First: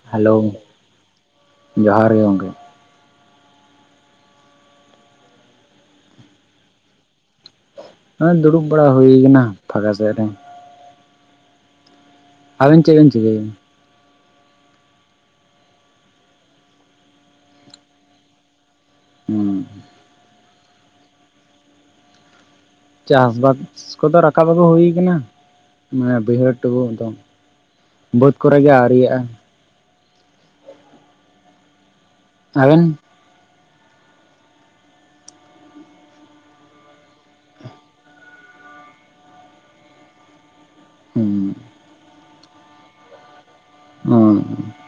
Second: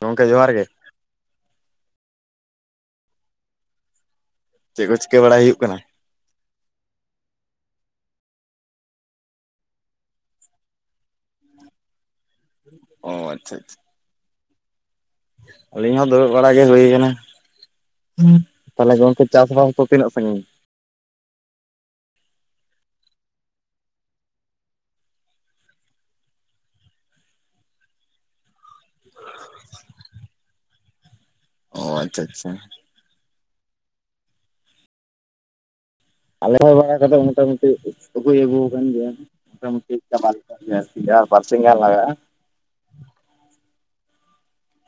ᱜᱚᱝᱠᱮ ᱦᱮᱞᱳ ᱡᱚᱦᱟᱨ ᱜᱮ ᱡᱚᱦᱟᱨ ᱜᱮ ᱜᱚᱝᱠᱮ ᱾ ᱪᱮᱫ ᱠᱚ ᱪᱤᱠᱟᱹ ᱵᱟᱲᱟᱭ ᱦᱩᱭᱩᱜ ᱠᱟᱱᱟ? ᱱᱚᱭ ᱫᱩᱲᱩᱵ ᱵᱟᱲᱟ ᱦᱩᱭ ᱠᱟᱱᱟ ᱯᱷᱟᱸᱠᱟ ᱥᱮᱫ ᱨᱮ ᱾ ᱟᱵᱮᱱ ᱪᱮᱫ ᱵᱮᱱ ᱚ ᱪᱤᱠᱟᱹᱭᱫᱟ? ᱟᱪᱪᱷᱟ ᱟᱪᱪᱷᱟ ᱟᱹᱞᱤᱧ ᱦᱚᱸ ᱫᱩᱲᱩᱵ ᱵᱟᱲᱟ ᱜᱮ ᱦᱩᱭᱠᱟᱱᱟ ᱾ ᱛᱟᱦᱚᱞᱮ ᱜᱚᱝᱠᱮ ᱪᱟᱥ ᱦᱩᱸ ᱵᱟᱥ ᱫᱚ ᱛᱤᱱᱟᱹᱜ ᱥᱟᱹᱜᱤᱧ? ᱪᱟᱥ ᱵᱟᱥ ᱠᱚᱫᱚ ᱨᱟᱠᱟᱵ ᱟᱹᱜᱩ ᱦᱩᱭ ᱟᱠᱟᱱᱟ ᱢᱟᱱᱮ ᱵᱟᱹᱭᱦᱟᱹᱲ ᱴᱩᱠᱩ ᱟᱫᱚ ᱵᱟᱹᱫᱽ ᱠᱚᱨᱮ ᱜᱮ ᱟᱹᱣᱨᱤᱭᱟᱜᱼᱟ ᱾ ᱚ ᱟᱪᱪᱷᱟ ᱟᱪᱪᱷᱟ ᱾ ᱟᱵᱮᱱ [inaudible] ᱵᱟᱲᱟ ᱠᱟᱛᱮ ᱢᱚᱴᱟ ᱢᱩᱴᱤ ᱥᱜᱩᱭ ᱟᱹᱜᱩ ᱟᱠᱟᱱ ᱜᱮᱭᱟ ᱢᱚᱴ ᱢᱩᱴᱤ ᱪᱟᱵᱟ ᱟᱨ ᱡᱟᱦᱟ ᱦᱩᱸ ᱵᱟᱨ ᱥᱤᱝ ᱜᱟᱱ ᱞᱟᱜᱟᱼᱟ ᱾ ᱦᱩᱸ ᱾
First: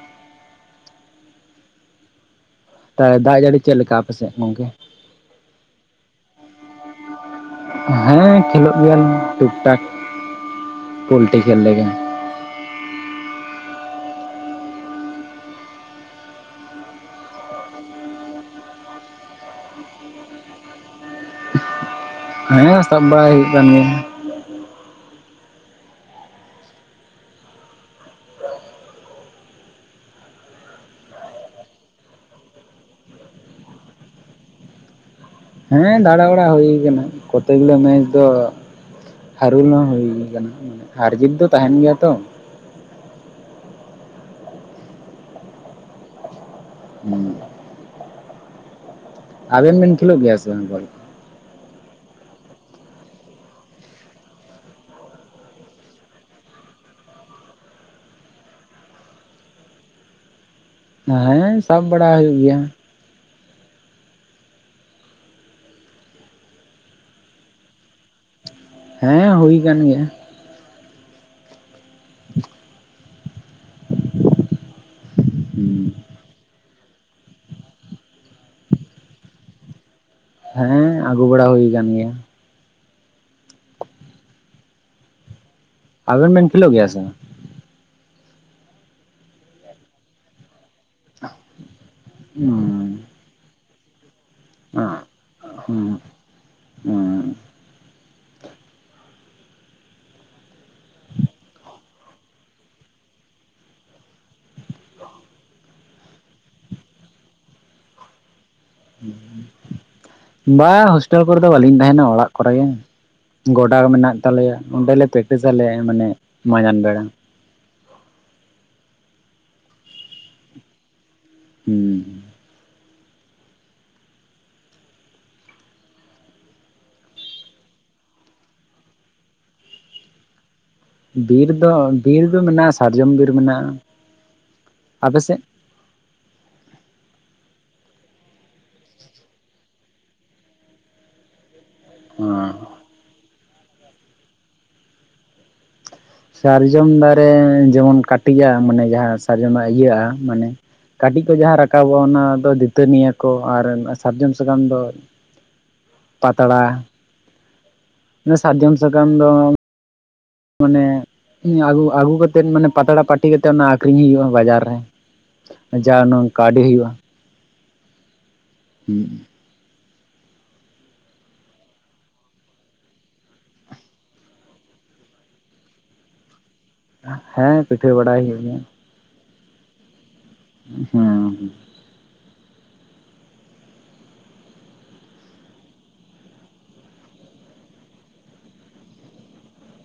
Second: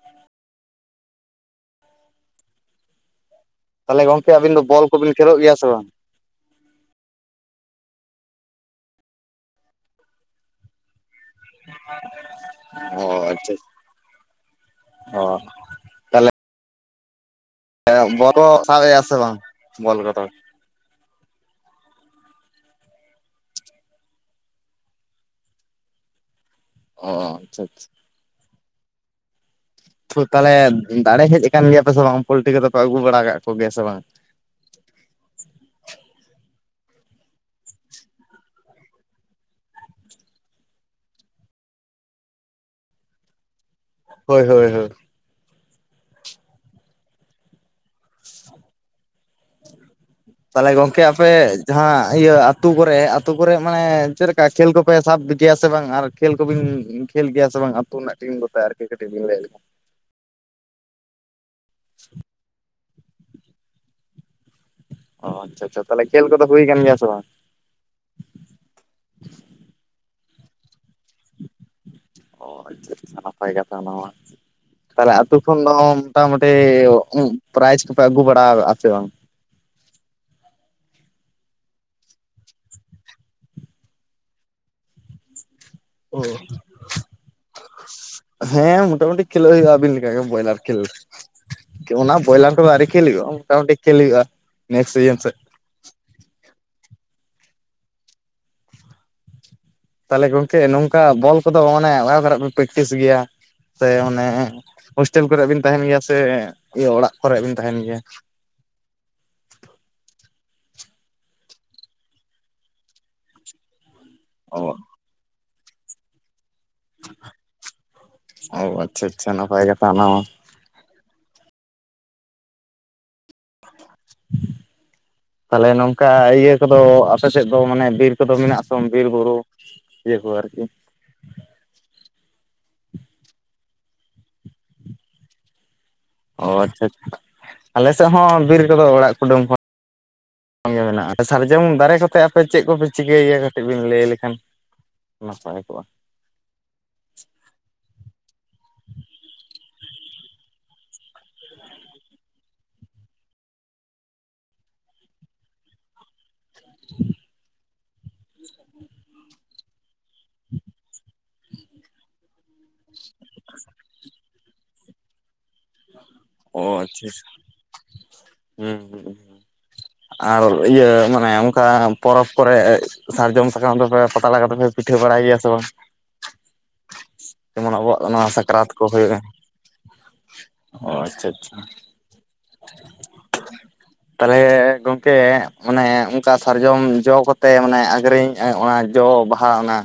ᱛᱟᱦᱚᱞᱮ ᱫᱟᱜ ᱡᱟᱹᱲᱤ ᱪᱮᱫ ᱞᱮᱠᱟ ᱛᱟᱦᱚᱞᱮ ᱟᱯᱮ ᱥᱮᱫ ᱟᱵᱤᱱ ᱫᱚ ᱜᱚᱝᱠᱮ? ᱵᱚᱞ ᱠᱚᱵᱤᱱ ᱠᱷᱮᱞᱳ ᱜᱮᱭᱟ ᱥᱮ ᱵᱟᱝ? ᱦᱮᱸ ᱠᱷᱮᱞᱳᱜ ᱜᱮᱭᱟᱧ ᱴᱩᱠ ᱴᱟᱠ ᱯᱳᱚᱞᱴᱤ ᱠᱷᱮᱞ ᱞᱮᱠᱟ ᱾ ᱚ ᱟᱪᱪᱷᱟ ᱚ ᱾ ᱦᱮᱸ ᱵᱚᱞ ᱥᱟᱵᱮ ᱟᱥᱮ ᱵᱟᱝ ᱵᱚᱞ ᱠᱚᱫᱚ ᱾ ᱦᱮᱸ ᱥᱟᱵ ᱵᱟᱲᱟᱭ ᱦᱩᱭᱩᱜ ᱠᱟᱱ ᱜᱮᱭᱟ ᱾ [unintelligible] ᱚ ᱟᱪᱪᱷᱟ ᱪᱷᱟ ᱾ ᱛᱟᱦᱚᱞᱮ ᱫᱟᱲᱮ ᱦᱮᱡ ᱟᱠᱟᱱ ᱜᱮᱭᱟ ᱯᱮ ᱥᱮ ᱵᱟᱝ ᱯᱳᱞᱴᱤ ᱠᱚᱫᱚ ᱯᱮ ᱟᱹᱜᱩ ᱵᱟᱲᱟ ᱟᱠᱟᱫ ᱠᱚᱜᱮᱭᱟ ᱥᱮ ᱵᱟᱝ? ᱦᱮᱸ ᱫᱟᱬᱟ ᱵᱟᱲᱟ ᱦᱩᱭ ᱠᱟᱱᱟ ᱠᱚᱛᱮ ᱜᱮᱞᱟ ᱢᱮᱪ ᱫᱚ ᱦᱟᱹᱨᱩᱞ ᱦᱚᱸ ᱦᱩᱭ ᱟᱠᱟᱱᱟ ᱦᱟᱨᱡᱤᱛ ᱫᱚ ᱛᱟᱦᱮᱱ ᱜᱮᱭᱟ ᱛᱚ ᱾ ᱦᱳᱭ ᱦᱳᱭ ᱦᱳᱭ ᱾ [unintelligible] ᱟᱵᱮᱱ ᱵᱮᱱ ᱠᱷᱮᱞᱳ ᱜᱮᱭᱟ? ᱥᱮ ᱵᱟᱝ ᱛᱟᱦᱚᱞᱮ ᱵᱚᱞ ᱜᱚᱝᱠᱮ ᱟᱯᱮ ᱡᱟᱦᱟᱸ ᱤᱭᱟᱹ ᱟᱹᱛᱩ ᱠᱚᱨᱮ ᱟᱹᱛᱩ ᱠᱚᱨᱮ ᱢᱟᱱᱮ ᱪᱮᱞᱠᱟ ᱠᱷᱮᱞ ᱠᱚᱯᱮ ᱥᱟᱵᱽ ᱜᱮᱭᱟ ᱥᱮ ᱵᱟᱝ ᱟᱨ ᱠᱷᱮᱞ ᱠᱚᱵᱤᱱ ᱠᱷᱮᱞ ᱜᱮᱭᱟ ᱥᱮ ᱵᱟᱝ ᱟᱹᱛᱩ ᱨᱮᱱᱟᱜ ᱴᱤᱢ ᱠᱚᱛᱮ ᱟᱨᱠᱤ ᱠᱟᱹᱴᱤᱡ ᱞᱮ ᱦᱮᱸᱻ ᱥᱟᱵᱽ ᱵᱟᱲᱟ ᱦᱩᱭᱩᱜ ᱜᱮᱭᱟ᱾ ᱚ ᱟᱪᱷᱟ ᱟᱪᱷᱟ ᱛᱟᱦᱞᱮ ᱠᱷᱮᱞ ᱠᱚᱫᱚ ᱦᱩᱭ ᱠᱟᱱ ᱜᱮᱭᱟ ᱥᱮ ᱵᱟᱝ? ᱦᱮᱸ ᱦᱩᱭ ᱠᱟᱱ ᱜᱮᱭᱟ᱾ ᱚ ᱟᱪᱷᱟ ᱟᱪᱷᱟ ᱱᱟᱯᱟᱭ ᱠᱟᱛᱷᱟ ᱚᱱᱟ ᱢᱟ, ᱛᱟᱦᱞᱮ ᱟᱛᱳ ᱠᱷᱚᱱ ᱫᱚ ᱢᱚᱴᱟᱢᱩ ᱯᱮᱭᱚ ᱯᱨᱟᱭᱤᱡ ᱠᱚᱯᱮ ᱟᱹᱜᱩ ᱵᱟᱲᱟ ᱟᱠᱟ ᱥᱮ ᱵᱟᱝ? ᱦᱮᱸ ᱟᱹᱜᱩ ᱵᱟᱲᱟ ᱦᱩᱭ ᱟᱠᱟᱱ ᱜᱮᱭᱟ᱾ ᱚ ᱟᱵᱮᱱ ᱵᱮᱱ ᱠᱷᱮᱞᱳ ᱜᱮᱭᱟ ᱥᱮ ᱵᱟᱝ? ᱦᱮᱸ ᱢᱚᱴᱟᱢᱩᱴᱤ ᱠᱷᱮᱞᱳ ᱦᱩᱭᱩᱜᱼᱟ ᱟᱹᱵᱤᱱ ᱞᱮᱠᱟ ᱜᱮ ᱵᱚᱭᱨᱟᱞ ᱠᱷᱮᱞ᱾ ᱚᱱᱟ ᱵᱚᱭᱞᱟᱨ ᱠᱚᱫᱚ ᱟᱨᱤ ᱵᱟᱝ ᱠᱷᱮᱞ ᱦᱩᱭᱩᱜ-ᱟ, ᱢᱚᱴᱟᱢᱩᱴᱤ ᱠᱷᱮᱞ ᱦᱩᱭᱩᱜᱼᱟ ᱱᱮᱠᱥᱴ ᱥᱤᱡᱤᱱ ᱥᱮᱫ᱾ ᱦᱩᱸ᱾ ᱛᱟᱦᱚᱞᱮ ᱜᱚᱝᱠᱮ ᱱᱚᱝᱠᱟ ᱵᱚᱞ ᱠᱚᱫᱚ ᱢᱟᱱᱮ ᱚᱲᱟᱜ ᱫᱷᱟᱨᱮ ᱯᱮ ᱯᱨᱮᱠᱴᱤᱥ ᱜᱮᱭᱟ? ᱥᱮ ᱚᱱᱮ ᱦᱳᱥᱴᱮᱞ ᱠᱚᱨᱮ ᱵᱤᱱ ᱛᱟᱦᱮᱸᱱ ᱜᱮᱭᱟ ᱥᱮ, ᱤᱭᱟᱹ ᱚᱲᱟᱜ ᱠᱚᱨᱮ ᱵᱤᱱ ᱛᱟᱦᱮᱸᱱ ᱜᱮᱭᱟ? [unintelligible] ᱵᱟᱝ ᱦᱳᱥᱴᱮᱞ ᱠᱚᱨᱮ ᱫᱚ ᱵᱟᱹᱞᱤᱧ ᱛᱟᱦᱮᱸᱱᱟ ᱚᱲᱟᱜ ᱠᱚᱨᱮ ᱜᱮ, ᱜᱚᱰᱟ ᱢᱮᱱᱟᱜ ᱛᱟᱞᱮᱭᱟ ᱚ ᱚᱸᱰᱮᱞᱮ ᱯᱮᱠᱴᱤᱥᱟᱞᱮ ᱢᱟᱱᱮ ᱢᱟᱡᱟᱱ ᱵᱮᱲᱟ᱾ ᱦᱚᱸ ᱟᱪᱪᱷᱟ ᱟᱪᱪᱷᱟ ᱱᱟᱯᱟᱭ ᱠᱟᱛᱷᱟ ᱚᱱᱟ ᱢᱟ᱾ [unintelligible] [inaudible] ᱛᱟᱦᱚᱞᱮ ᱱᱚᱝᱠᱟ ᱤᱭᱟᱹ ᱠᱚᱫᱚ ᱟᱯᱮ ᱥᱮᱫ ᱫᱚ ᱢᱟᱱᱮ ᱵᱤᱨ ᱠᱚᱫᱚ ᱢᱮᱱᱟᱜ-ᱟ ᱥᱮ ᱵᱟᱝ ᱵᱤᱨ ᱵᱩᱨᱩ᱾ ᱮᱨ ᱯᱚᱨ ᱟᱨ ᱠᱤ᱾ ᱵᱤᱨ ᱫᱚ ᱵᱤᱨ ᱫᱚ ᱢᱮᱱᱟᱜᱼᱟ ᱥᱟᱨᱡᱚᱢ ᱵᱤᱨ ᱢᱮᱱᱟᱜᱼᱟ, ᱟᱯᱮᱥᱮᱫ? ᱚ ᱟᱪᱪᱷᱟ ᱟᱪ ᱟᱞᱮ ᱥᱮᱫ ᱦᱚᱸ ᱵᱤᱨ ᱠᱚᱫᱚ ᱚᱲᱟᱜ ᱠᱩᱰᱟᱹᱢ ᱦᱚᱸ ᱥᱚᱝᱜᱮ ᱢᱮᱱᱟᱜᱼᱟ, ᱥᱟᱨᱡᱚᱢ ᱫᱟᱨᱮ᱾ ᱫᱚ ᱟᱯᱮ ᱦᱚᱸ ᱪᱮᱫ ᱠᱚᱯᱮ ᱪᱤᱠᱟᱹᱭᱮᱭᱟ ᱠᱟᱹᱴᱤᱡ ᱵᱤᱱ ᱞᱟᱹᱭ ᱞᱮᱠᱷᱟᱱ ᱱᱟᱯᱟᱭ ᱠᱚᱜᱼᱟ, ᱥᱟᱨᱡᱚᱢ ᱫᱟᱨᱮ ᱡᱮᱢᱚᱱ ᱠᱟᱹᱴᱤᱡᱼᱟ ᱢᱟᱱᱮ ᱡᱟᱦᱟᱸ ᱥᱟᱨᱡᱚᱢᱟᱜ ᱤᱭᱟᱹᱜᱼᱟ ᱢᱟᱱᱮ, ᱠᱟᱹᱴᱤᱡ ᱠᱚ ᱡᱟᱦᱟᱸ ᱨᱟᱠᱟᱵᱚᱜ ᱚᱱᱟ ᱫᱚ ᱫᱟᱹᱛᱟᱹᱱᱤᱭᱟ ᱠᱚ ᱟᱨ ᱥᱟᱨᱡᱚᱢ ᱥᱟᱠᱟᱢ ᱫᱚ ᱯᱟᱛᱲᱟ, [unintelligible] ᱥᱟᱨᱡᱚᱢ ᱥᱟᱠᱟᱢ ᱫᱚ ᱢᱟᱱᱮ ᱟᱞᱩ ᱟᱹᱜᱩ ᱠᱟᱛᱮᱜ ᱢᱟᱱᱮ ᱯᱟᱛᱲᱟ ᱯᱟᱹᱴᱤ ᱠᱟᱛᱮᱜ ᱚᱱᱟ ᱟᱸᱠᱷᱨᱤᱧ ᱦᱩᱭᱩᱜᱼᱟ ᱵᱟᱡᱟᱨ ᱨᱮ᱾ ᱡᱟᱱᱩ, ᱚ ᱟᱪᱪᱷᱟ ᱟᱪᱪᱷᱟ ᱦᱮᱸ᱾ [inaudible] ᱟᱨ ᱤᱭᱟᱹ ᱢᱟᱱᱮ ᱚᱝᱠᱟ ᱯᱚᱨᱚᱵᱽ ᱠᱚᱨᱮ ᱥᱟᱨᱡᱚᱢ ᱥᱟᱠᱟᱢ ᱫᱚᱯᱮ ᱯᱟᱛᱲᱟ ᱠᱟᱛᱮ ᱯᱮ ᱯᱤᱴᱷᱟᱹ ᱵᱟᱲᱟᱭ ᱜᱮᱭᱟ ᱥᱮ ᱵᱟᱝ? ᱦᱮᱸ ᱡᱮᱢᱚᱱ ᱯᱤᱴᱷᱟᱹ ᱟᱵᱚᱣᱟᱜ ᱵᱟᱲᱟᱭ ᱱᱚᱣᱟ ᱦᱩᱭᱩᱜ ᱜᱮᱭᱟ ᱥᱟᱠᱨᱟᱛ ᱠᱚ ᱦᱳᱭᱳᱜᱼᱟ, ᱚ ᱟᱪᱷᱟ ᱦᱮᱸ ᱟᱪᱷᱟ᱾ [inaudible] ᱛᱟᱦᱞᱮ ᱜᱚᱝᱠᱮ ᱚᱱᱮ ᱚᱝᱠᱟ ᱥᱟᱨᱡᱚᱢ ᱡᱚ ᱠᱚᱛᱮ ᱢᱟᱱᱮ ᱟᱹᱠᱷᱨᱤᱧ ᱚᱱᱟ ᱡᱚ ᱵᱟᱦᱟ ᱚᱱᱟ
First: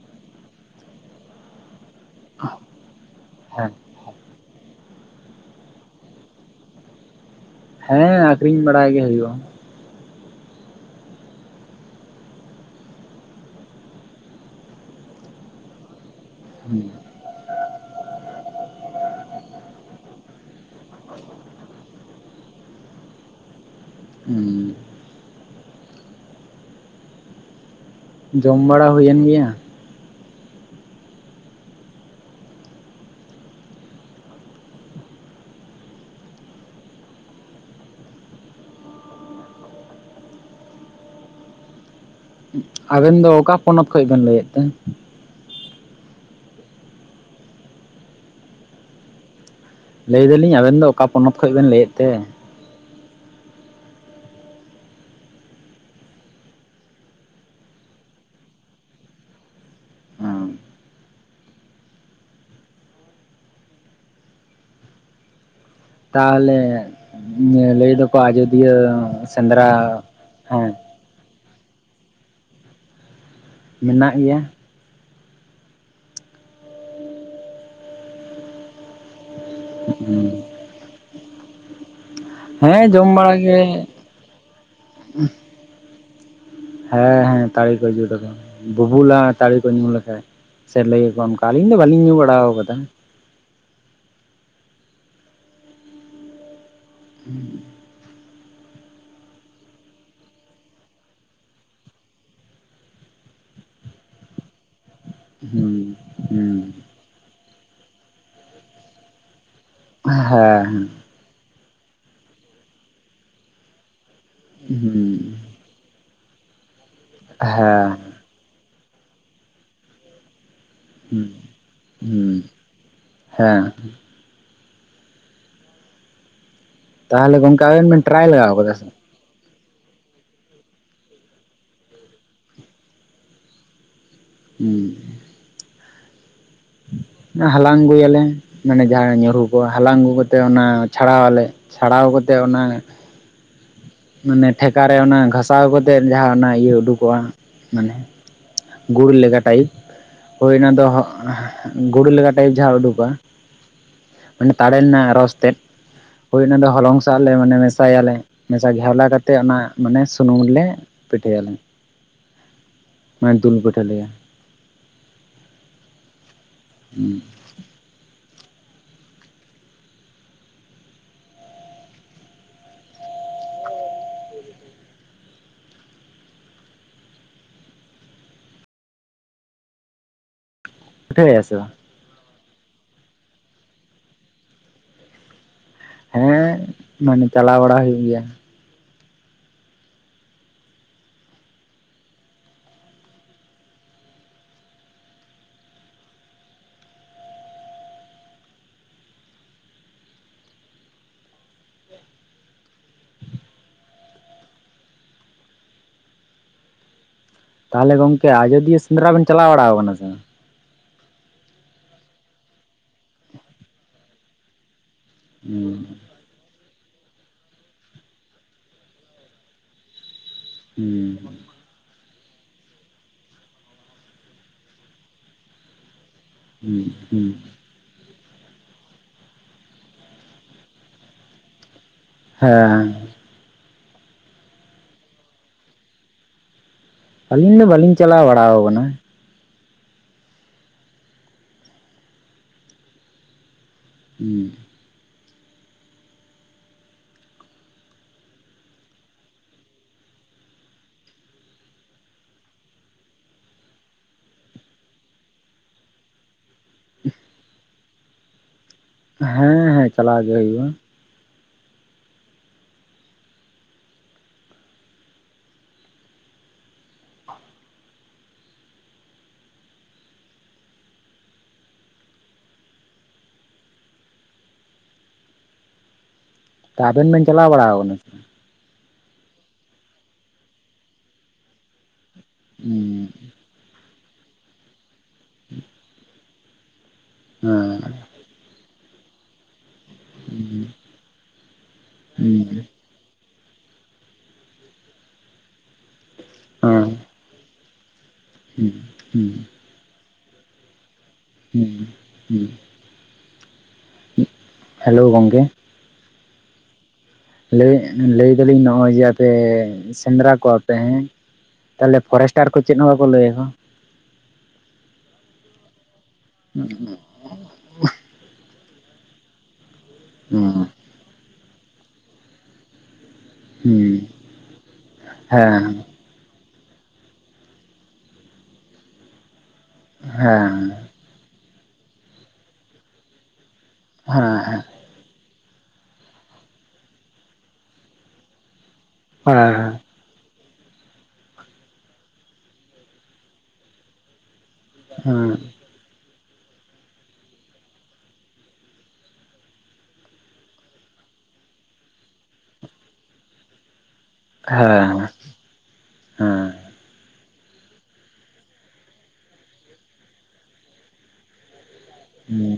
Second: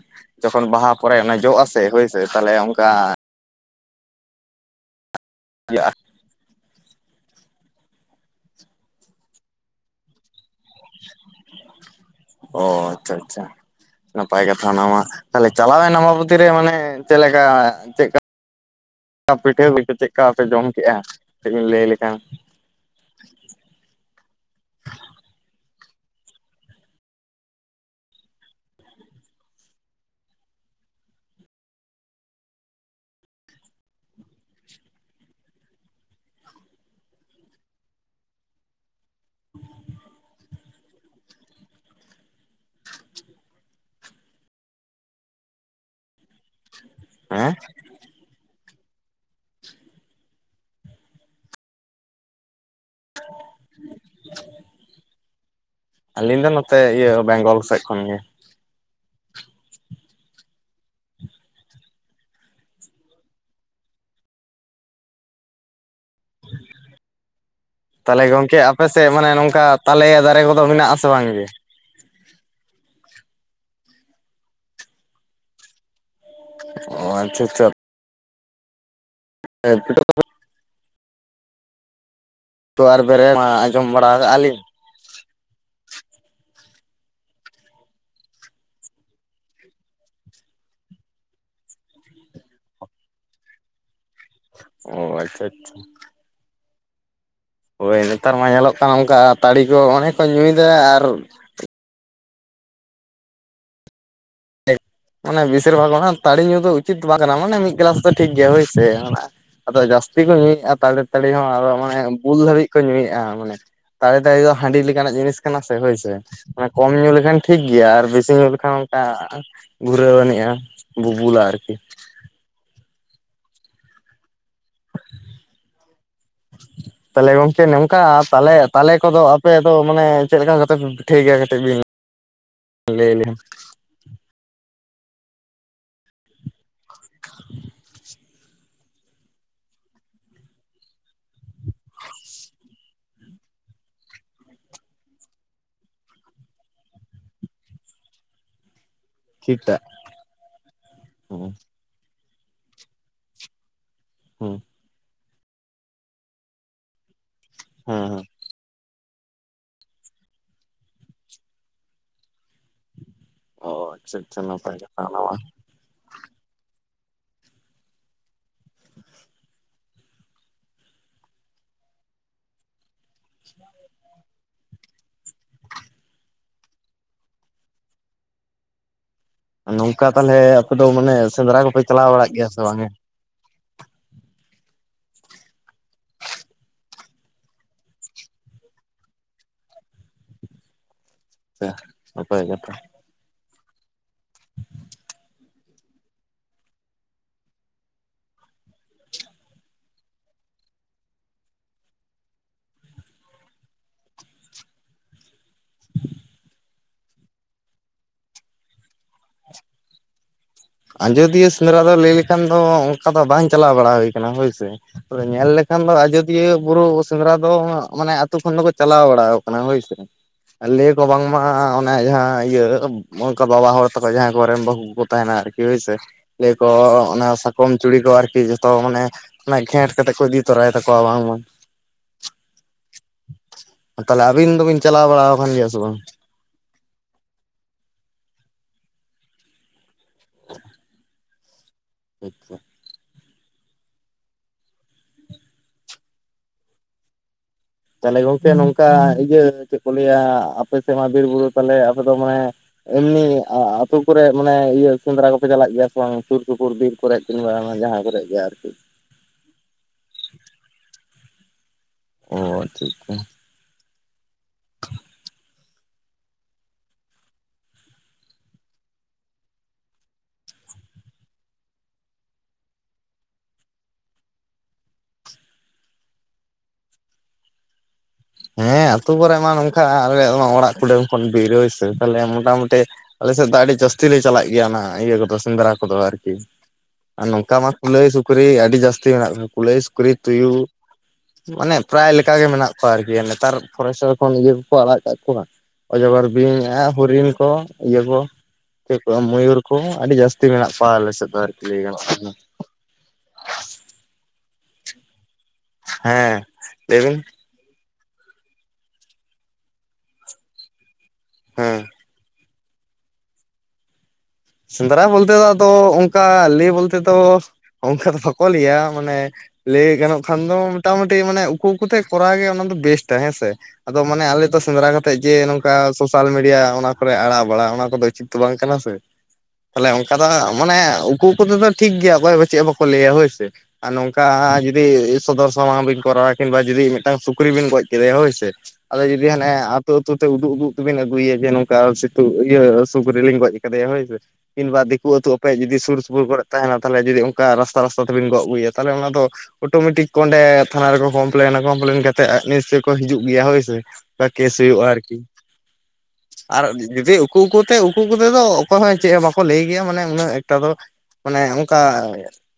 ᱡᱚᱠᱷᱚᱱ ᱵᱟᱦᱟ ᱯᱚᱨᱮ ᱚᱱᱟ ᱡᱚᱜ ᱟᱥᱮ ᱦᱳᱭᱥᱮ ᱛᱟᱦᱚᱞᱮ ᱚᱝᱠᱟ ᱦᱮᱸ᱾ ᱤᱭᱟᱹ ᱟ, ᱦᱮᱸ ᱟᱸᱠᱷᱨᱤᱧ ᱵᱟᱲᱟᱭ ᱜᱮ ᱦᱩᱭᱩᱜᱼᱟ, [unintelligible] ᱚ ᱟᱪᱪᱷᱟ ᱟᱪᱪᱷᱟ ᱱᱟᱯᱟᱭ ᱠᱟᱛᱷᱟ ᱚᱱᱟᱢᱟ ᱛᱟᱦᱚᱞᱮ ᱪᱟᱞᱟᱣ ᱮᱱ ᱟᱢᱵᱟ ᱵᱚ ᱛᱤ ᱨᱮ ᱢᱟᱱᱮ ᱪᱮᱫ ᱞᱮᱠᱟ ᱪᱮᱫ ᱠᱟ ᱯᱤᱴᱷᱟᱹ ᱦᱩᱭ ᱪᱮᱫ ᱠᱟ ᱯᱮ ᱡᱚᱢ ᱠᱮᱜᱼᱟ ᱠᱟᱹᱡ ᱵᱤᱱ ᱞᱟᱹᱭ ᱞᱮᱠᱷᱟᱱ ᱦᱩᱸ᱾ ᱡᱚᱢ ᱵᱟᱲᱟ ᱦᱩᱭᱮᱱ ᱜᱮᱭᱟ? [unintelligible] ᱟᱵᱮᱱ ᱫᱚ ᱚᱠᱟ ᱯᱚᱱᱚᱛ ᱠᱷᱚᱡ ᱵᱮᱱ ᱞᱟᱹᱭᱮᱫ ᱛᱮ? ᱦᱮᱸ? ᱞᱟᱹᱭᱫᱟᱞᱤᱧ ᱟᱵᱮᱱ ᱫᱚ ᱚᱠᱟ ᱯᱚᱱᱚᱛ ᱠᱷᱚᱡ ᱵᱮᱱ ᱞᱟᱹᱭᱮᱫ ᱛᱮ? ᱟᱹᱞᱤᱧ ᱫᱚ ᱱᱚᱛᱮ ᱤᱭᱟᱹ ᱵᱮᱝᱜᱚᱞ ᱥᱮᱫ ᱠᱷᱚᱱ ᱜᱮ᱾ ᱛᱟᱦᱚᱞᱮ ᱞᱟᱹᱭ ᱫᱚᱠᱚ ᱛᱟᱞᱦᱮ ᱜᱚᱝᱠᱮ ᱟᱡᱚᱫᱤᱭᱟᱹ ᱟᱯᱮ ᱥᱮᱫ ᱢᱟᱱᱮ ᱱᱚᱝᱠᱟ ᱥᱮᱸᱫᱽᱨᱟ ᱛᱟᱞᱮ ᱫᱟᱨᱮ ᱠᱚᱫᱚ ᱦᱮᱸ ᱢᱮᱱᱟᱜᱼᱟ ᱥᱮ ᱵᱟᱝ ᱜᱮ? ᱢᱮᱱᱟᱜ ᱜᱮᱭᱟ᱾ ᱚ ᱟᱪᱪᱷᱟ ᱟᱪᱪᱷᱟ᱾ [unintelligible] ᱛᱚ ᱦᱮᱸ ᱟᱨ ᱡᱚᱢ [unintelligible] ᱵᱟᱲᱟ ᱢᱟ ᱜᱮ ᱟᱸᱡᱚᱢ ᱵᱟᱲᱟ ᱠᱟᱜᱼᱟ ᱞᱤᱧ᱾ ᱦᱮᱸ ᱦᱮᱸ ᱛᱟᱲᱤ ᱠᱚ ᱧᱩ ᱞᱮᱠᱷᱟᱱ ᱵᱩᱵᱩᱞᱟ ᱛᱟᱹᱲᱤ ᱠᱚ ᱧᱩ ᱞᱮᱠᱷᱟᱡ᱾ ᱥᱮ ᱞᱟᱹᱤ ᱟᱠᱚ ᱚᱱᱠᱟ ᱟᱹᱞᱤᱧ ᱫᱚ ᱵᱟᱹᱞᱤᱧ ᱧᱩ ᱵᱟᱲᱟ ᱠᱟᱫᱟ᱾ ᱚ ᱟᱪᱪᱷᱟ ᱟᱪᱪᱷᱟ᱾ ᱦᱩᱸ᱾ ᱦᱳᱭ ᱱᱮᱛᱟᱨ ᱢᱟ ᱧᱮᱞᱚᱜ ᱠᱟᱱᱟ ᱚᱝᱠᱟ ᱛᱟᱹᱲᱤ ᱠᱚ ᱚᱱᱮ ᱠᱚ ᱧᱩᱭᱫᱟ ᱟᱨ ᱚᱱᱮ ᱵᱮᱥᱤᱨ ᱵᱷᱟᱜᱽ ᱦᱩᱸ ᱚᱱᱟ ᱛᱟᱹᱲᱤ ᱦᱩᱸ ᱧᱩ ᱫᱚ ᱩᱪᱤᱛ ᱫᱚ ᱵᱟᱝ ᱠᱟᱱᱟ ᱢᱟᱱᱮ ᱢᱤᱫ ᱜᱮᱞᱟᱥ ᱫᱚ ᱴᱷᱤᱠ ᱜᱮᱭᱟ ᱦᱳᱭᱥᱮ ᱚᱱᱟ ᱟᱫᱚ ᱡᱟᱹᱥᱛᱤ ᱠᱚ ᱧᱩᱭᱮᱫᱼᱟ ᱦᱮᱸ ᱦᱩᱸ ᱛᱟᱞᱮ ᱛᱟᱹᱲᱤ ᱦᱚᱸ ᱟᱨᱚᱦᱚ ᱢᱟᱱᱮ ᱵᱩᱞ ᱫᱷᱟᱹᱵᱤᱡ ᱠᱚ ᱧᱩᱭᱮᱫᱼᱟ ᱢᱟᱱᱮ ᱛᱟᱞᱮ ᱛᱟᱹᱲᱤ ᱫᱚ ᱦᱟᱺᱰᱤ ᱞᱮᱠᱟᱱᱟᱜ ᱡᱤᱱᱤᱥ ᱠᱟᱱᱟ ᱥᱮ ᱦᱳᱭᱥᱮ ᱚᱱᱮ ᱠᱚᱢ ᱧᱩ ᱞᱮᱠᱷᱟᱱ ᱴᱷᱤᱠ ᱜᱮᱭᱟ ᱦᱮᱸ ᱟᱨ ᱵᱮᱥᱤ ᱧᱩ ᱞᱮᱠᱷᱟᱱ ᱠᱟ ᱜᱷᱩᱨᱟᱹᱣ ᱟᱹᱱᱤᱡᱼᱟ ᱦᱩᱸ ᱵᱩᱵᱩᱞᱟ ᱟᱨᱠᱤ᱾ ᱦᱩᱸ ᱦᱮᱸ᱾ ᱛᱟᱦᱞᱮ ᱛᱟᱦᱚᱞᱮ ᱜᱚᱝᱠᱮ ᱟᱵᱮᱱ ᱱᱚᱝᱠᱟ ᱵᱮᱱ ᱴᱨᱟᱭ ᱞᱮᱜᱟᱣ ᱛᱟᱞᱮ ᱟᱠᱟᱫᱟ ᱥᱮ ᱛᱟᱞᱮ ᱠᱚᱫᱚ ᱟᱯᱮ ᱫᱚ ᱢᱟᱱᱮ ᱪᱮᱫ ᱞᱮᱠᱟ ᱠᱟᱛᱮ ᱯᱮ ᱯᱤᱴᱷᱟᱹᱭ ᱜᱮᱭᱟ ᱠᱟᱹᱴᱤᱡ ᱵᱤᱱ ᱞᱟᱹᱭ ᱟᱞᱤᱧᱟ᱾ ᱦᱩᱸ᱾ ᱚᱱᱮ ᱦᱟᱞᱟᱝ ᱟᱹᱜᱩᱭ ᱟᱞᱮ ᱢᱟᱱᱮ ᱡᱟᱦᱟᱸ ᱧᱩᱨᱩ ᱠᱚᱼᱟ ᱦᱟᱞᱟᱝ ᱟᱹᱜᱩ ᱠᱟᱛᱮ ᱚᱱᱟ ᱪᱷᱟᱲᱟᱣ ᱟᱞᱮ᱾ ᱪᱷᱟᱲᱟᱣ ᱠᱟᱛᱮᱜ ᱚᱱᱟ ᱢᱟᱱᱮ ᱴᱷᱮᱠᱟ ᱨᱮ ᱚᱱᱟ ᱜᱷᱟᱥᱟᱣ ᱠᱟᱛᱮᱜ ᱡᱟᱦᱟᱸ ᱚᱱᱟ ᱤᱭᱟᱹ ᱩᱰᱩᱠᱚᱜᱼᱟ ᱢᱟᱱᱮ ᱜᱩᱲ ᱞᱮᱠᱟ ᱴᱟᱭᱤᱯ ᱴᱷᱤᱠᱴᱷᱟᱠ ᱦᱳᱭ ᱚᱱᱟ ᱫᱚ ᱦᱩᱸ ᱜᱩᱲ ᱞᱮᱠᱟ ᱴᱟᱭᱤᱯ ᱡᱟᱦᱟᱸ ᱩᱰᱩᱠᱚᱜᱼᱟ ᱢᱟᱱᱮ ᱦᱩᱸ ᱛᱟᱲᱮ ᱨᱮᱱᱟᱜ ᱨᱚᱥ ᱛᱮᱫ, ᱦᱩᱭ ᱚᱱᱟ ᱫᱚ ᱦᱚᱞᱚᱝ ᱥᱟᱜ ᱞᱮ ᱢᱟᱱᱮ ᱦᱮᱸ ᱢᱮᱥᱟᱭᱟᱞᱮ ᱦᱮᱸ [unintelligible] ᱜᱷᱮᱣᱞᱟ ᱠᱟᱛᱮᱫ ᱚᱱᱟ ᱢᱟᱱᱮ ᱥᱩᱱᱩᱢ ᱞᱮ ᱯᱤᱴᱷᱟᱹᱭᱟᱞᱮ᱾ ᱢᱟᱱᱮ ᱫᱩᱞ ᱚ ᱯᱤᱴᱷᱟᱹ ᱞᱮᱭᱟ᱾ ᱟᱪᱪᱷᱟ ᱟᱪᱪᱷᱟ ᱱᱟᱯᱟᱭ ᱠᱟᱛᱷᱟ ᱚᱱᱟ ᱢᱟ᱾ ᱦᱩᱸ᱾ ᱱᱚᱝᱠᱟ ᱛᱟᱦᱚᱞᱮ ᱟᱯᱮ ᱫᱚ ᱢᱟᱱᱮ ᱯᱤᱴᱷᱟᱹᱭᱟ ᱥᱮ ᱥᱮᱸᱫᱽᱨᱟ ᱵᱟᱝ ᱠᱚᱯᱮ ᱪᱟᱞᱟ ᱵᱟᱲᱟ ᱜᱮᱭᱟ ᱥᱮ ᱵᱟᱝ ᱜᱮ? ᱦᱮᱸ ᱢᱟᱱᱮ ᱪᱟᱞᱟᱣ ᱵᱟᱲᱟ ᱦᱩᱭᱩᱜ ᱜᱮᱭᱟ᱾ ᱟᱪᱪᱷᱟ ᱱᱟᱯᱟᱭ ᱠᱟᱛᱷᱟ᱾ [inaudible] ᱛᱟᱦᱚᱞᱮ ᱜᱚᱝᱠᱮ ᱟᱡᱚᱫᱤᱭᱟᱹ ᱥᱮᱸᱫᱽᱨᱟ ᱵᱮᱱ ᱪᱟᱞᱟᱣ ᱵᱟᱲᱟ ᱠᱟᱱᱟ ᱥᱮ ᱵᱟᱝ? ᱟᱡᱚᱫᱤᱭᱟᱹ ᱥᱮᱸᱫᱽᱨᱟ ᱫᱚ ᱞᱟᱹᱭ ᱞᱮᱠᱷᱟᱱ ᱫᱚ ᱚᱝᱠᱟ ᱫᱚ ᱵᱟᱝ ᱪᱟᱞᱟᱣ ᱵᱟᱲᱟ ᱦᱩᱭ ᱠᱟᱱᱟ ᱦᱳᱭᱥᱮ ᱾ ᱧᱮᱞ ᱦᱩᱸ ᱞᱮᱠᱷᱟᱱ ᱫᱚ ᱟᱡᱚ ᱤᱭᱟᱹ ᱵᱩᱨᱩ ᱥᱮᱸᱫᱽᱨᱟ ᱫᱚ ᱢᱟᱱᱮ ᱟᱹᱛᱩ ᱠᱷᱚᱱ ᱫᱚᱠᱚ ᱪᱟᱞᱟᱣ ᱵᱟᱲᱟᱣ ᱠᱟᱱᱟ ᱦᱳᱭ ᱥᱮ ᱾ ᱞᱟᱹᱭᱟᱠᱚ ᱦᱩᱸ ᱵᱟᱝᱢᱟ ᱚᱱᱮ ᱡᱟᱦᱟᱸ ᱤᱭᱟᱹ ᱚᱝᱠᱟ ᱵᱟᱵᱟ ᱦᱚᱲ ᱛᱟᱠᱚ ᱡᱟᱦᱟᱸᱭ ᱠᱚᱨᱮᱱ ᱵᱟᱹᱦᱩ ᱠᱚᱠᱚ ᱛᱟᱦᱮᱱᱟ ᱟᱨ ᱠᱤ ᱦᱳᱭᱥᱮ ᱞᱟᱹᱭ ᱠᱚ ᱦᱩᱸ ᱦᱩᱸ ᱚᱱᱟ ᱥᱟᱠᱚᱢ ᱪᱩᱲᱤ ᱠᱚ ᱟᱨᱠᱤ ᱛᱚ ᱢᱟᱱᱮ ᱚᱱᱟ ᱜᱷᱮᱸᱴ ᱠᱟᱛᱮᱜ ᱠᱚ ᱤᱫᱤ ᱛᱚᱨᱟᱭ ᱛᱟᱠᱟᱣᱟ ᱵᱟᱝᱢᱟ ᱾ ᱦᱮᱸ [inaudible] ᱛᱟᱞᱮ ᱟᱹᱵᱤᱱ ᱫᱚᱵᱤᱱ ᱪᱟᱞᱟᱣ ᱵᱟᱲᱟᱣ ᱟᱠᱟᱱ ᱜᱮᱭᱟ ᱥᱮ ᱵᱟᱝ? ᱟᱹᱞᱤᱧ ᱫᱚ ᱵᱟᱞᱤᱧ ᱪᱟᱞᱟᱣ ᱵᱟᱲᱟᱣ ᱠᱟᱱᱟ᱾ [inaudible] ᱟᱪᱷᱟ ᱾ ᱦᱩᱸ᱾ ᱛᱟᱞᱮ ᱜᱚᱝᱠᱮ ᱱᱚᱝᱠᱟ ᱤᱭᱟᱹ ᱪᱮᱜ ᱠᱚ ᱞᱟᱹᱭᱟ ᱟᱯᱮ ᱥᱮ ᱢᱟ ᱵᱤᱨ ᱵᱩᱨᱩ ᱛᱟᱞᱮ ᱟᱯᱮ ᱫᱚ ᱢᱟᱱᱮ ᱮᱢᱱᱤ ᱟᱹᱛᱩ ᱠᱚᱨᱮ ᱢᱟᱱᱮ ᱤᱭᱟᱹ ᱥᱮᱸᱫᱨᱟ ᱠᱚᱯᱮ ᱪᱟᱞᱟᱜ ᱜᱮᱭᱟ ᱥᱮ ᱵᱟᱝ ᱥᱩᱨ ᱥᱩᱯᱩᱨ ᱵᱤᱨ? ᱠᱚᱨᱮᱜ ᱠᱤᱱᱵᱟ ᱡᱟᱦᱟᱸ ᱠᱚᱨᱮᱜ ᱜᱮ ᱟᱨᱠᱤ ᱾ ᱦᱮᱸ ᱦᱮᱸ ᱪᱟᱞᱟᱣ ᱜᱮ ᱦᱩᱭᱩᱜᱼᱟ᱾ ᱚ ᱪᱤᱜᱠᱟ ᱾ ᱛᱟ ᱟᱵᱮᱱ ᱵᱮᱱ ᱪᱟᱞᱟᱣ ᱵᱟᱲᱟᱣ ᱠᱟᱱᱟ? ᱦᱮᱸ ᱟᱹᱛᱩ ᱠᱚᱨᱮ ᱢᱟ ᱱᱚᱝᱠᱟ ᱟᱞᱮᱭᱟᱜ ᱢᱟ ᱚᱲᱟᱜ ᱠᱩᱰᱟᱢ ᱠᱷᱚᱱ ᱵᱤᱨᱟᱹᱭ ᱥᱮ ᱛᱟᱞᱮ ᱮᱢᱚᱱ ᱦᱮᱸ ᱢᱳᱴᱟᱢᱩᱴᱤ ᱟᱞᱮ ᱥᱮᱫ ᱫᱚ ᱟᱹᱰᱤ ᱡᱟᱹᱥᱛᱤ ᱞᱮ ᱪᱟᱞᱟᱜ ᱜᱮᱭᱟ ᱚᱱᱟ ᱤᱭᱟᱹ ᱠᱚᱫᱚ ᱥᱮᱸᱫᱽᱨᱟ ᱠᱚᱫᱚ ᱟᱨᱠᱤ᱾ ᱟᱨ ᱱᱚᱝᱠᱟ ᱦᱮᱸ ᱢᱟ ᱠᱩᱞᱟᱹᱭ ᱥᱩᱠᱨᱤ ᱟᱹᱰᱤ ᱡᱟᱹᱥᱛᱤ ᱢᱮᱱᱟᱜ ᱠᱚᱣᱟ ᱠᱩᱞᱟᱹᱭ ᱥᱩᱠᱨᱤ ᱦᱮᱸ ᱛᱩᱭᱩ᱾ ᱢᱟᱱᱮ ᱯᱨᱟᱭ ᱞᱮᱠᱟ ᱜᱮ ᱢᱮᱱᱟᱜ ᱠᱚᱣᱟ ᱟᱨᱠᱤ ᱱᱮᱛᱟᱨ ᱯᱷᱚᱨᱮᱥᱴᱟᱨ ᱠᱷᱚᱱ ᱤᱭᱟᱹ ᱠᱚᱠᱚ ᱟᱲᱟᱜ ᱠᱟᱜ ᱠᱚᱣᱟ᱾ ᱚᱡᱚᱜᱚᱨ ᱵᱤᱧ ᱮ ᱦᱚᱨᱤᱱ ᱠᱚ ᱤᱭᱟᱹ ᱠᱚ ᱪᱮᱜ ᱠᱚ ᱦᱮᱸ ᱦᱮᱸ ᱢᱚᱭᱩᱨ ᱠᱚ ᱟᱹᱰᱤ ᱡᱟᱹᱥᱛᱤ ᱢᱮᱱᱟᱜ ᱠᱚᱣᱟ ᱟᱞᱮ ᱥᱮᱫ ᱫᱚ ᱟᱨᱠᱤ ᱦᱮᱸ ᱞᱟᱹᱭ ᱜᱟᱱᱚᱜᱼᱟ᱾ ᱦᱮᱸ [inaudible] ᱦᱮᱞᱳ ᱜᱚᱝᱠᱮ? ᱦᱮᱸ ᱞᱟᱹᱭᱵᱤᱱ᱾ ᱞᱮᱤᱧ ᱞᱟᱹᱭ ᱫᱟᱞᱤᱧ ᱱᱚᱜ ᱚᱭ ᱡᱮ ᱟᱯᱮ ᱥᱮᱸᱫᱽᱨᱟ ᱠᱚᱣᱟᱯᱮ ᱦᱮᱸ ᱦᱮᱸ ᱛᱟᱞᱮ ᱯᱷᱚᱨᱮᱥᱴ ᱴᱟᱨ ᱠᱚ ᱪᱮᱜ ᱦᱚᱸ ᱵᱟᱠᱚ ᱞᱟᱹᱭ ᱟᱠᱚ? ᱥᱮᱸᱫᱽᱨᱟ ᱵᱚᱞᱛᱮ ᱫᱚ ᱟᱫᱚ ᱩᱝᱠᱟ ᱦᱮᱸ ᱞᱮ ᱦᱮᱸ ᱵᱚᱞᱛᱮ ᱫᱚ ᱚᱝᱠᱟ ᱫᱚ ᱵᱟᱠᱚ ᱞᱮᱭᱟ ᱢᱟᱱᱮ ᱞᱮᱭ ᱜᱟᱱᱚᱜ ᱦᱮᱸ ᱦᱮᱸ ᱦᱮᱸ ᱠᱷᱟᱱ ᱫᱚ ᱦᱮᱸ ᱦᱮᱸ ᱦᱮᱸ ᱦᱮᱸ ᱦᱮᱸ ᱢᱚᱴᱟᱢᱩᱴᱤ ᱢᱟᱱᱮ ᱠᱩᱛᱮ ᱠᱚᱨᱟᱣ ᱜᱮ ᱚᱱᱟ ᱫᱚ ᱵᱮᱥᱴᱟ ᱦᱮᱸᱥᱮ ᱦᱮᱸ ᱟᱫᱚ ᱢᱟᱱᱮ ᱟᱞᱮ ᱛᱚ ᱥᱮᱸᱫᱽᱨᱟ ᱠᱟᱛᱮᱜ ᱡᱮ ᱱᱚᱝᱠᱟ ᱥᱳ ᱛᱟᱞ ᱢᱤᱰᱤᱭᱟ ᱚᱱᱟ ᱠᱚᱨᱮ ᱟᱲᱟᱜ ᱵᱟᱲᱟ ᱚᱱᱟ ᱠᱚᱫᱚ ᱩᱪᱤᱛ ᱫᱚ ᱵᱟᱝ ᱠᱟᱱᱟ ᱥᱮ ᱛᱟᱦᱞᱮ ᱚᱝᱠᱟ ᱫᱚ ᱦᱟᱸᱜ ᱢᱟᱱᱮ ᱩᱠᱩ ᱩᱠᱩ ᱛᱮᱫᱚ ᱴᱷᱤᱠ ᱜᱮᱭᱟ ᱚᱠᱚᱭ ᱫᱚ ᱪᱮᱜ ᱦᱚᱸ ᱵᱟᱠᱚ ᱞᱟᱹᱭᱟ ᱦᱳᱭᱥᱮ᱾ ᱟᱨ ᱱᱚᱝᱠᱟ ᱡᱩᱫ ᱡᱩᱫᱤ ᱥᱚᱫᱚᱨ ᱥᱟᱢᱟᱝ ᱵᱤᱱ ᱠᱚᱨᱟᱣᱟ ᱠᱤᱝᱵᱟ ᱡᱩᱫᱤ ᱢᱤᱫᱴᱟᱝ ᱥᱩᱠᱨᱤ ᱵᱤᱱ ᱜᱚᱡ ᱠᱮᱫᱮᱭᱟ ᱦᱳᱭ ᱥᱮ ᱟᱫᱚ ᱡᱩᱫᱤ ᱦᱟᱱᱮ ᱟᱯ ᱛᱳ ᱛᱳ ᱛᱮ ᱩᱫᱩᱜ ᱩᱫᱩᱜ ᱛᱮᱵᱤᱱ ᱟᱹᱜᱩᱭᱟ ᱡᱮ ᱱᱚᱝᱠᱟ ᱥᱤᱛᱩᱜ ᱤᱭᱟᱹ ᱥᱩᱠᱨᱤ ᱞᱤᱧ ᱜᱚᱡ ᱠᱟᱫᱮᱭᱟ ᱦᱳᱭ ᱥᱮ ᱾ ᱠᱤᱢᱵᱟ ᱫᱤᱠᱩ ᱟᱹᱛᱩ ᱟᱯᱮ ᱡᱩᱫᱤ ᱥᱩᱨ ᱥᱩᱯᱩᱨ ᱠᱚᱨᱮ ᱛᱟᱦᱮᱱᱟ ᱛᱷᱟᱞᱮ ᱡᱩᱫᱤ ᱚᱱᱠᱟ ᱨᱟᱥᱛᱟ ᱨᱟᱥᱛᱟ ᱛᱮᱵᱤᱱ ᱜᱚᱜ ᱟᱹᱜᱩᱭᱟ ᱛᱟᱦᱞᱮ ᱚᱱᱟ ᱫᱚ ᱚᱴᱳᱢᱮᱴᱤᱠ ᱚᱸᱰᱮ ᱛᱷᱟᱱᱟ ᱨᱮᱠᱚ ᱠᱚᱢᱯᱞᱮᱱᱟ ᱠᱚᱢᱯᱞᱮᱱ ᱠᱟᱛᱮ ᱱᱤᱥᱪᱚᱭ ᱠᱚ ᱦᱤᱡᱩᱜ ᱜᱮᱭᱟ ᱦᱳᱭ ᱥᱮ᱾ ᱠᱟ ᱠᱮᱥ ᱦᱩᱭᱩᱜᱼᱟ ᱟᱨᱠᱤ ᱟᱨ ᱡᱩᱫᱤ ᱩᱠᱩ ᱩᱠᱩᱛᱮ ᱩᱠᱩ ᱩᱠᱩᱛᱮᱫᱚ ᱚᱠᱚᱭ ᱦᱚᱸ ᱪᱮᱜ ᱦᱚᱸ ᱵᱟᱠᱚ ᱞᱟᱹᱭ ᱜᱮᱭᱟ ᱢᱟᱱᱮ ᱩᱱᱟᱹᱜ ᱮᱠᱴᱟ ᱫᱚ ᱢᱟᱱᱮ ᱚᱝᱠᱟ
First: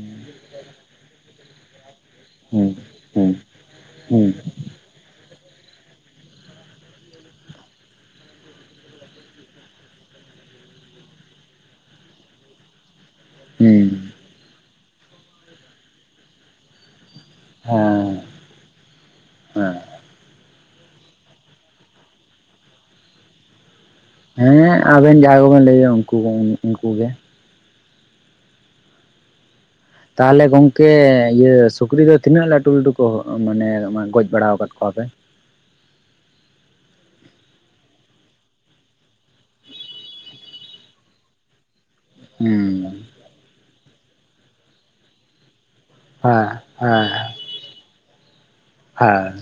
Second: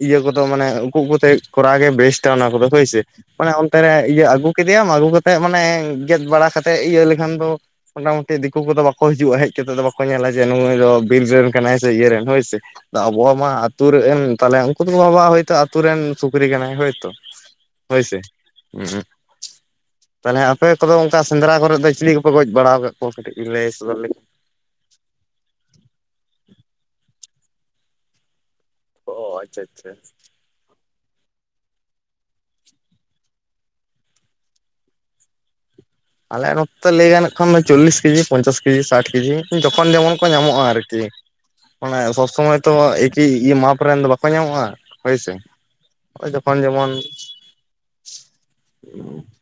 ᱤᱭᱟᱹ ᱠᱚ ᱫᱚ ᱢᱟᱱᱮ ᱩᱠᱩ ᱩᱠᱩᱛᱮ ᱠᱚᱨᱟᱣ ᱜᱮ ᱵᱮᱥᱴᱟ ᱚᱱᱟ ᱠᱚᱫᱚ ᱦᱳᱭᱥᱮ᱾ ᱟᱱᱮ ᱚᱱᱛᱮ ᱨᱮ ᱤᱭᱟᱹ ᱟᱹᱜᱩ ᱠᱮᱫᱮᱭᱟᱢ ᱟᱹᱜᱩ ᱠᱟᱛᱮᱫ ᱢᱟᱱᱮ ᱜᱮᱫ ᱵᱟᱲᱟ ᱠᱟᱛᱮᱫ ᱤᱭᱟᱹ ᱞᱮᱠᱷᱟᱱ ᱫᱚ ᱢᱳᱴᱟᱢᱩᱴᱤ ᱫᱤᱠᱩ ᱠᱚᱫᱚ ᱵᱟᱠᱚ ᱦᱤᱡᱩᱜᱼᱟ ᱦᱮᱡ ᱠᱟᱛᱮᱫ ᱫᱚ ᱵᱟᱠᱚ ᱧᱮᱞᱟ ᱡᱮ ᱱᱩᱭ ᱫᱚ ᱵᱤᱨ ᱨᱮᱱ ᱠᱟᱱᱟᱭ ᱥᱮ ᱤᱭᱟᱹ ᱨᱮᱱ ᱦᱳᱭ ᱥᱮ᱾ ᱟᱫᱚ ᱟᱵᱚ ᱢᱟ ᱟᱛᱩ ᱦᱮᱸ ᱦᱮᱸ ᱨᱮ ᱮᱢ ᱛᱟᱦᱚᱞᱮ ᱩᱱᱠᱩ ᱫᱚ ᱵᱷᱟᱵᱟᱣᱟ ᱦᱳᱭᱛᱳ ᱟᱛᱩ ᱨᱮᱱ ᱥᱩᱠᱨᱤ ᱠᱟᱱᱟᱭ ᱦᱳᱭᱛᱚ᱾ ᱦᱳᱭ ᱥᱮ? ᱦᱮᱸ ᱩᱸ ᱦᱮᱸ ᱛᱟᱞᱦᱮ ᱟᱯᱮ ᱠᱚᱫᱚ ᱚᱱᱠᱟ ᱥᱮᱸᱫᱽᱨᱟ ᱠᱚᱨᱮᱫ ᱫᱚ ᱪᱤᱞᱤ ᱠᱚᱯᱮ ᱜᱚᱡ ᱵᱟᱲᱟᱟᱣ ᱟᱠᱟᱫ ᱠᱚᱣᱟ ᱠᱟᱹᱴᱤᱡ ᱞᱟᱹᱭ ᱥᱚᱫᱚᱨ ᱞᱮ ᱦᱮᱸ ᱟᱵᱮᱱ ᱡᱟᱦᱟᱸ ᱠᱚᱵᱮᱱ ᱞᱟᱹᱭᱟ ᱩᱱᱠᱩ ᱠᱚ ᱩᱱᱠᱩ ᱜᱮ᱾ ᱚ ᱟᱪᱪᱷᱟ ᱟᱪᱪᱷᱟ ᱟᱪᱪᱷᱟ᱾ ᱛᱟᱦᱚᱞᱮ ᱜᱚᱝᱠᱮ ᱤᱭᱟᱹ ᱥᱩᱠᱨᱤ ᱫᱚ ᱛᱤᱱᱟᱹᱜ ᱞᱟᱹᱴᱩ ᱞᱟᱹᱴᱩ ᱠᱚ ᱢᱟᱱᱮ ᱢᱟᱜ ᱜᱚᱡ ᱵᱟᱲᱟᱣ ᱟᱠᱟᱫ ᱠᱚᱣᱟᱯᱮ? ᱟᱞᱮᱭᱟᱜ ᱱᱚᱛᱮ ᱞᱟᱹᱭ ᱜᱟᱱᱚᱜ ᱠᱷᱟᱱ ᱫᱚ ᱪᱚᱞᱞᱤᱥ ᱠᱮᱡᱤ ᱯᱚᱧᱪᱟᱥ ᱠᱮᱡᱤ ᱥᱟᱴ ᱠᱮᱡᱤ ᱡᱚᱠᱷᱚᱱ ᱡᱮᱢᱚᱱ ᱠᱚ ᱧᱟᱢᱚᱜᱼᱟ ᱟᱨᱠᱤ᱾ ᱚᱱᱟ ᱥᱚᱵ ᱥᱚᱢᱚᱭ ᱛᱚ ᱦᱩᱸ ᱮᱠᱤ ᱤᱭᱟᱹ ᱢᱟᱯ ᱨᱮᱱ ᱫᱚ ᱵᱟᱠᱚ ᱧᱟᱢᱚᱜᱼᱟ ᱦᱳᱭᱥᱮ᱾ ᱳᱭ ᱦᱮᱸ ᱡᱚᱠᱷᱚᱱ ᱡᱮᱢᱚᱱ᱾ ᱦᱮᱸ ᱦᱮᱸ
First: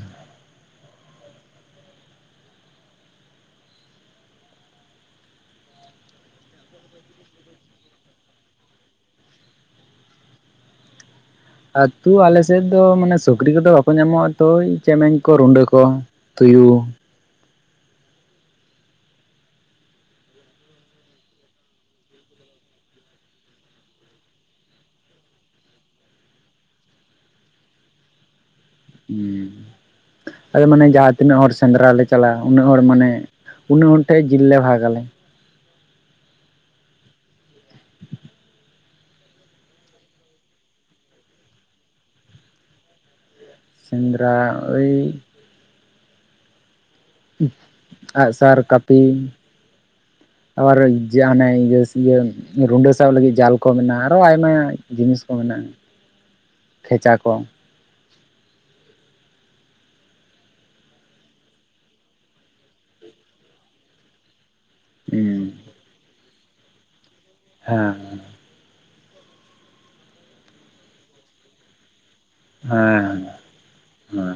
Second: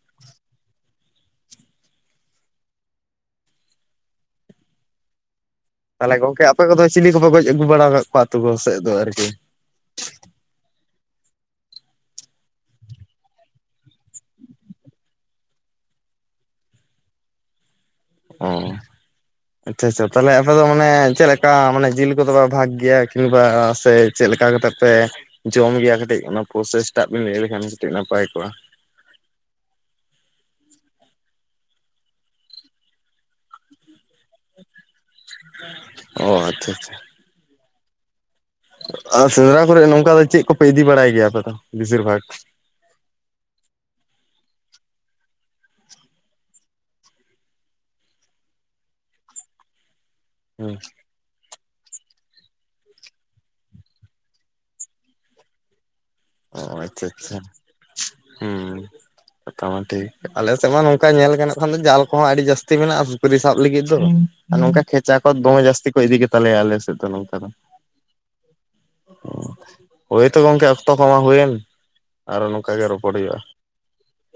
ᱛᱟᱞᱦᱮ ᱜᱚᱝᱠᱮ ᱟᱯᱮ ᱠᱚᱫᱚ ᱪᱤᱞᱤ ᱠᱚᱯᱮ ᱜᱚᱡ ᱟᱹᱜᱩ ᱵᱟᱲᱟ ᱠᱟᱫ ᱠᱚᱣᱟ ᱟᱹᱛᱩ ᱠᱚ ᱥᱮᱫ ᱫᱚ ᱟᱨᱠᱤ? ᱟᱹᱛᱩ ᱟᱞᱮ ᱥᱮᱫ ᱫᱚ ᱢᱟᱱᱮ ᱥᱩᱠᱨᱤ ᱠᱚᱫᱚ ᱵᱟᱠᱚ ᱧᱟᱢᱚᱜᱼᱟ ᱛᱚ ᱳᱭ ᱪᱮᱢᱮᱧ ᱠᱚ ᱨᱩᱸᱰᱟᱹ ᱠᱚ᱾ ᱛᱩᱭᱩ᱾ ᱚ᱾ ᱟᱪᱪᱷᱟ ᱟᱪᱪᱷᱟ ᱛᱟᱦᱞᱮ ᱟᱯᱮ ᱫᱚ ᱢᱟᱱᱮ ᱪᱮᱫᱮᱴ ᱞᱮᱠᱟ ᱢᱟᱱᱮ ᱡᱤᱞ ᱠᱚᱫᱚ ᱯᱮ ᱵᱷᱟᱜ ᱜᱮᱭᱟ ᱠᱤᱝᱵᱟ ᱥᱮ ᱪᱮᱫ ᱞᱮᱠᱟ ᱠᱟᱛᱮᱜ ᱯᱮ ᱡᱚᱢ ᱜᱮᱭᱟ ᱠᱟᱹᱴᱤᱡ ᱚᱱᱟ ᱯᱨᱚᱥᱮᱥ ᱴᱟᱜ ᱵᱮᱱ ᱞᱟᱹᱭ ᱞᱮᱠᱷᱟᱱ ᱠᱟᱹᱴᱤᱡ ᱱᱟᱯᱟᱭ ᱠᱚᱜᱼᱟ᱾ ᱦᱩᱸ, ᱟᱫᱚ ᱢᱟᱱᱮ ᱡᱟᱦᱟᱸ ᱛᱤᱱᱟᱹᱜ ᱦᱚᱲ ᱥᱮᱸᱫᱽᱨᱟ ᱞᱮ ᱪᱟᱞᱟᱜᱼᱟ ᱩᱱᱟᱹᱜ ᱦᱚᱲ ᱢᱟᱱᱮ ᱩᱱᱟᱹᱜ ᱦᱚᱱ ᱴᱷᱮᱡ ᱡᱤᱞ ᱞᱮ ᱵᱷᱟᱜᱽ ᱟᱞᱮ᱾ ᱚ ᱟᱪᱪᱷᱟ ᱟᱪᱪᱷᱟ᱾ ᱟᱨ ᱥᱮᱸᱫᱽᱨᱟ ᱠᱚᱨᱮᱜ ᱱᱚᱝᱠᱟ ᱫᱚ ᱪᱮᱫ ᱠᱚᱯᱮ ᱤᱫᱤ ᱵᱟᱲᱟᱭ ᱜᱮᱭᱟ ᱟᱯᱮ ᱫᱚ ᱵᱮᱥᱤᱨ ᱵᱷᱟᱜ? ᱥᱮᱸᱫᱽᱨᱟ ᱳᱣ ᱟᱸᱜᱥᱟᱨ ᱠᱟᱹᱯᱤ ᱟᱵᱟᱨ ᱦᱮᱸ ᱡᱮ ᱦᱟᱱᱮ ᱤᱭᱟᱹᱥ ᱤᱭᱟᱹ ᱨᱩᱸᱰᱟᱹ ᱥᱟᱵ ᱞᱟᱹᱜᱤᱫ ᱡᱟᱞ ᱠᱚ ᱢᱮᱱᱟᱜᱼᱟ ᱟᱨᱚ ᱟᱭᱢᱟ ᱡᱤᱱᱤᱥ ᱠᱚ ᱢᱮᱱᱟᱜᱼᱟ᱾ [inaudible] ᱚ ᱟᱪᱪᱷᱟ ᱠᱷᱮᱪᱟ ᱟᱪᱪᱷᱟ, ᱠᱚ ᱦᱩᱸ᱾ ᱢᱚᱴᱟᱢᱩᱴᱤ ᱟᱞᱮ ᱥᱮᱫ ᱢᱟ ᱱᱚᱝᱠᱟ ᱧᱮᱞ ᱜᱟᱱᱚᱜ ᱠᱷᱟᱱ ᱫᱚ ᱡᱟᱞ ᱠᱚᱦᱚᱸ ᱟᱹᱰᱤ ᱡᱟᱹᱥᱛᱤ ᱢᱮᱱᱟᱜᱼᱟ ᱥᱩᱠᱨᱤ ᱥᱟᱵ ᱞᱟᱹᱜᱤᱫ ᱫᱚ᱾ ᱟᱨ ᱱᱚᱝᱠᱟ ᱠᱷᱮᱪᱟ ᱠᱚ ᱦᱮᱸ ᱫᱚᱢᱮ ᱡᱟᱹᱥᱛᱤ ᱠᱚ ᱤᱫᱤ ᱜᱮ ᱛᱟᱞᱮᱭᱟ ᱟᱞᱮ ᱥᱮᱫ ᱫᱚ ᱱᱚᱝᱠᱟ ᱫᱚ᱾ ᱦᱮᱸ᱾ ᱦᱳᱭ ᱛᱚ ᱜᱚᱝᱠᱮ ᱚᱠᱛᱚ ᱠᱚᱢᱟ ᱦᱩᱭᱮᱱ, ᱟᱨᱚ ᱱᱚᱝᱠᱟ ᱜᱮ ᱨᱚᱯᱚᱲ ᱦᱮᱸ ᱦᱩᱭᱩᱜᱼᱟ᱾ ᱦᱮᱸ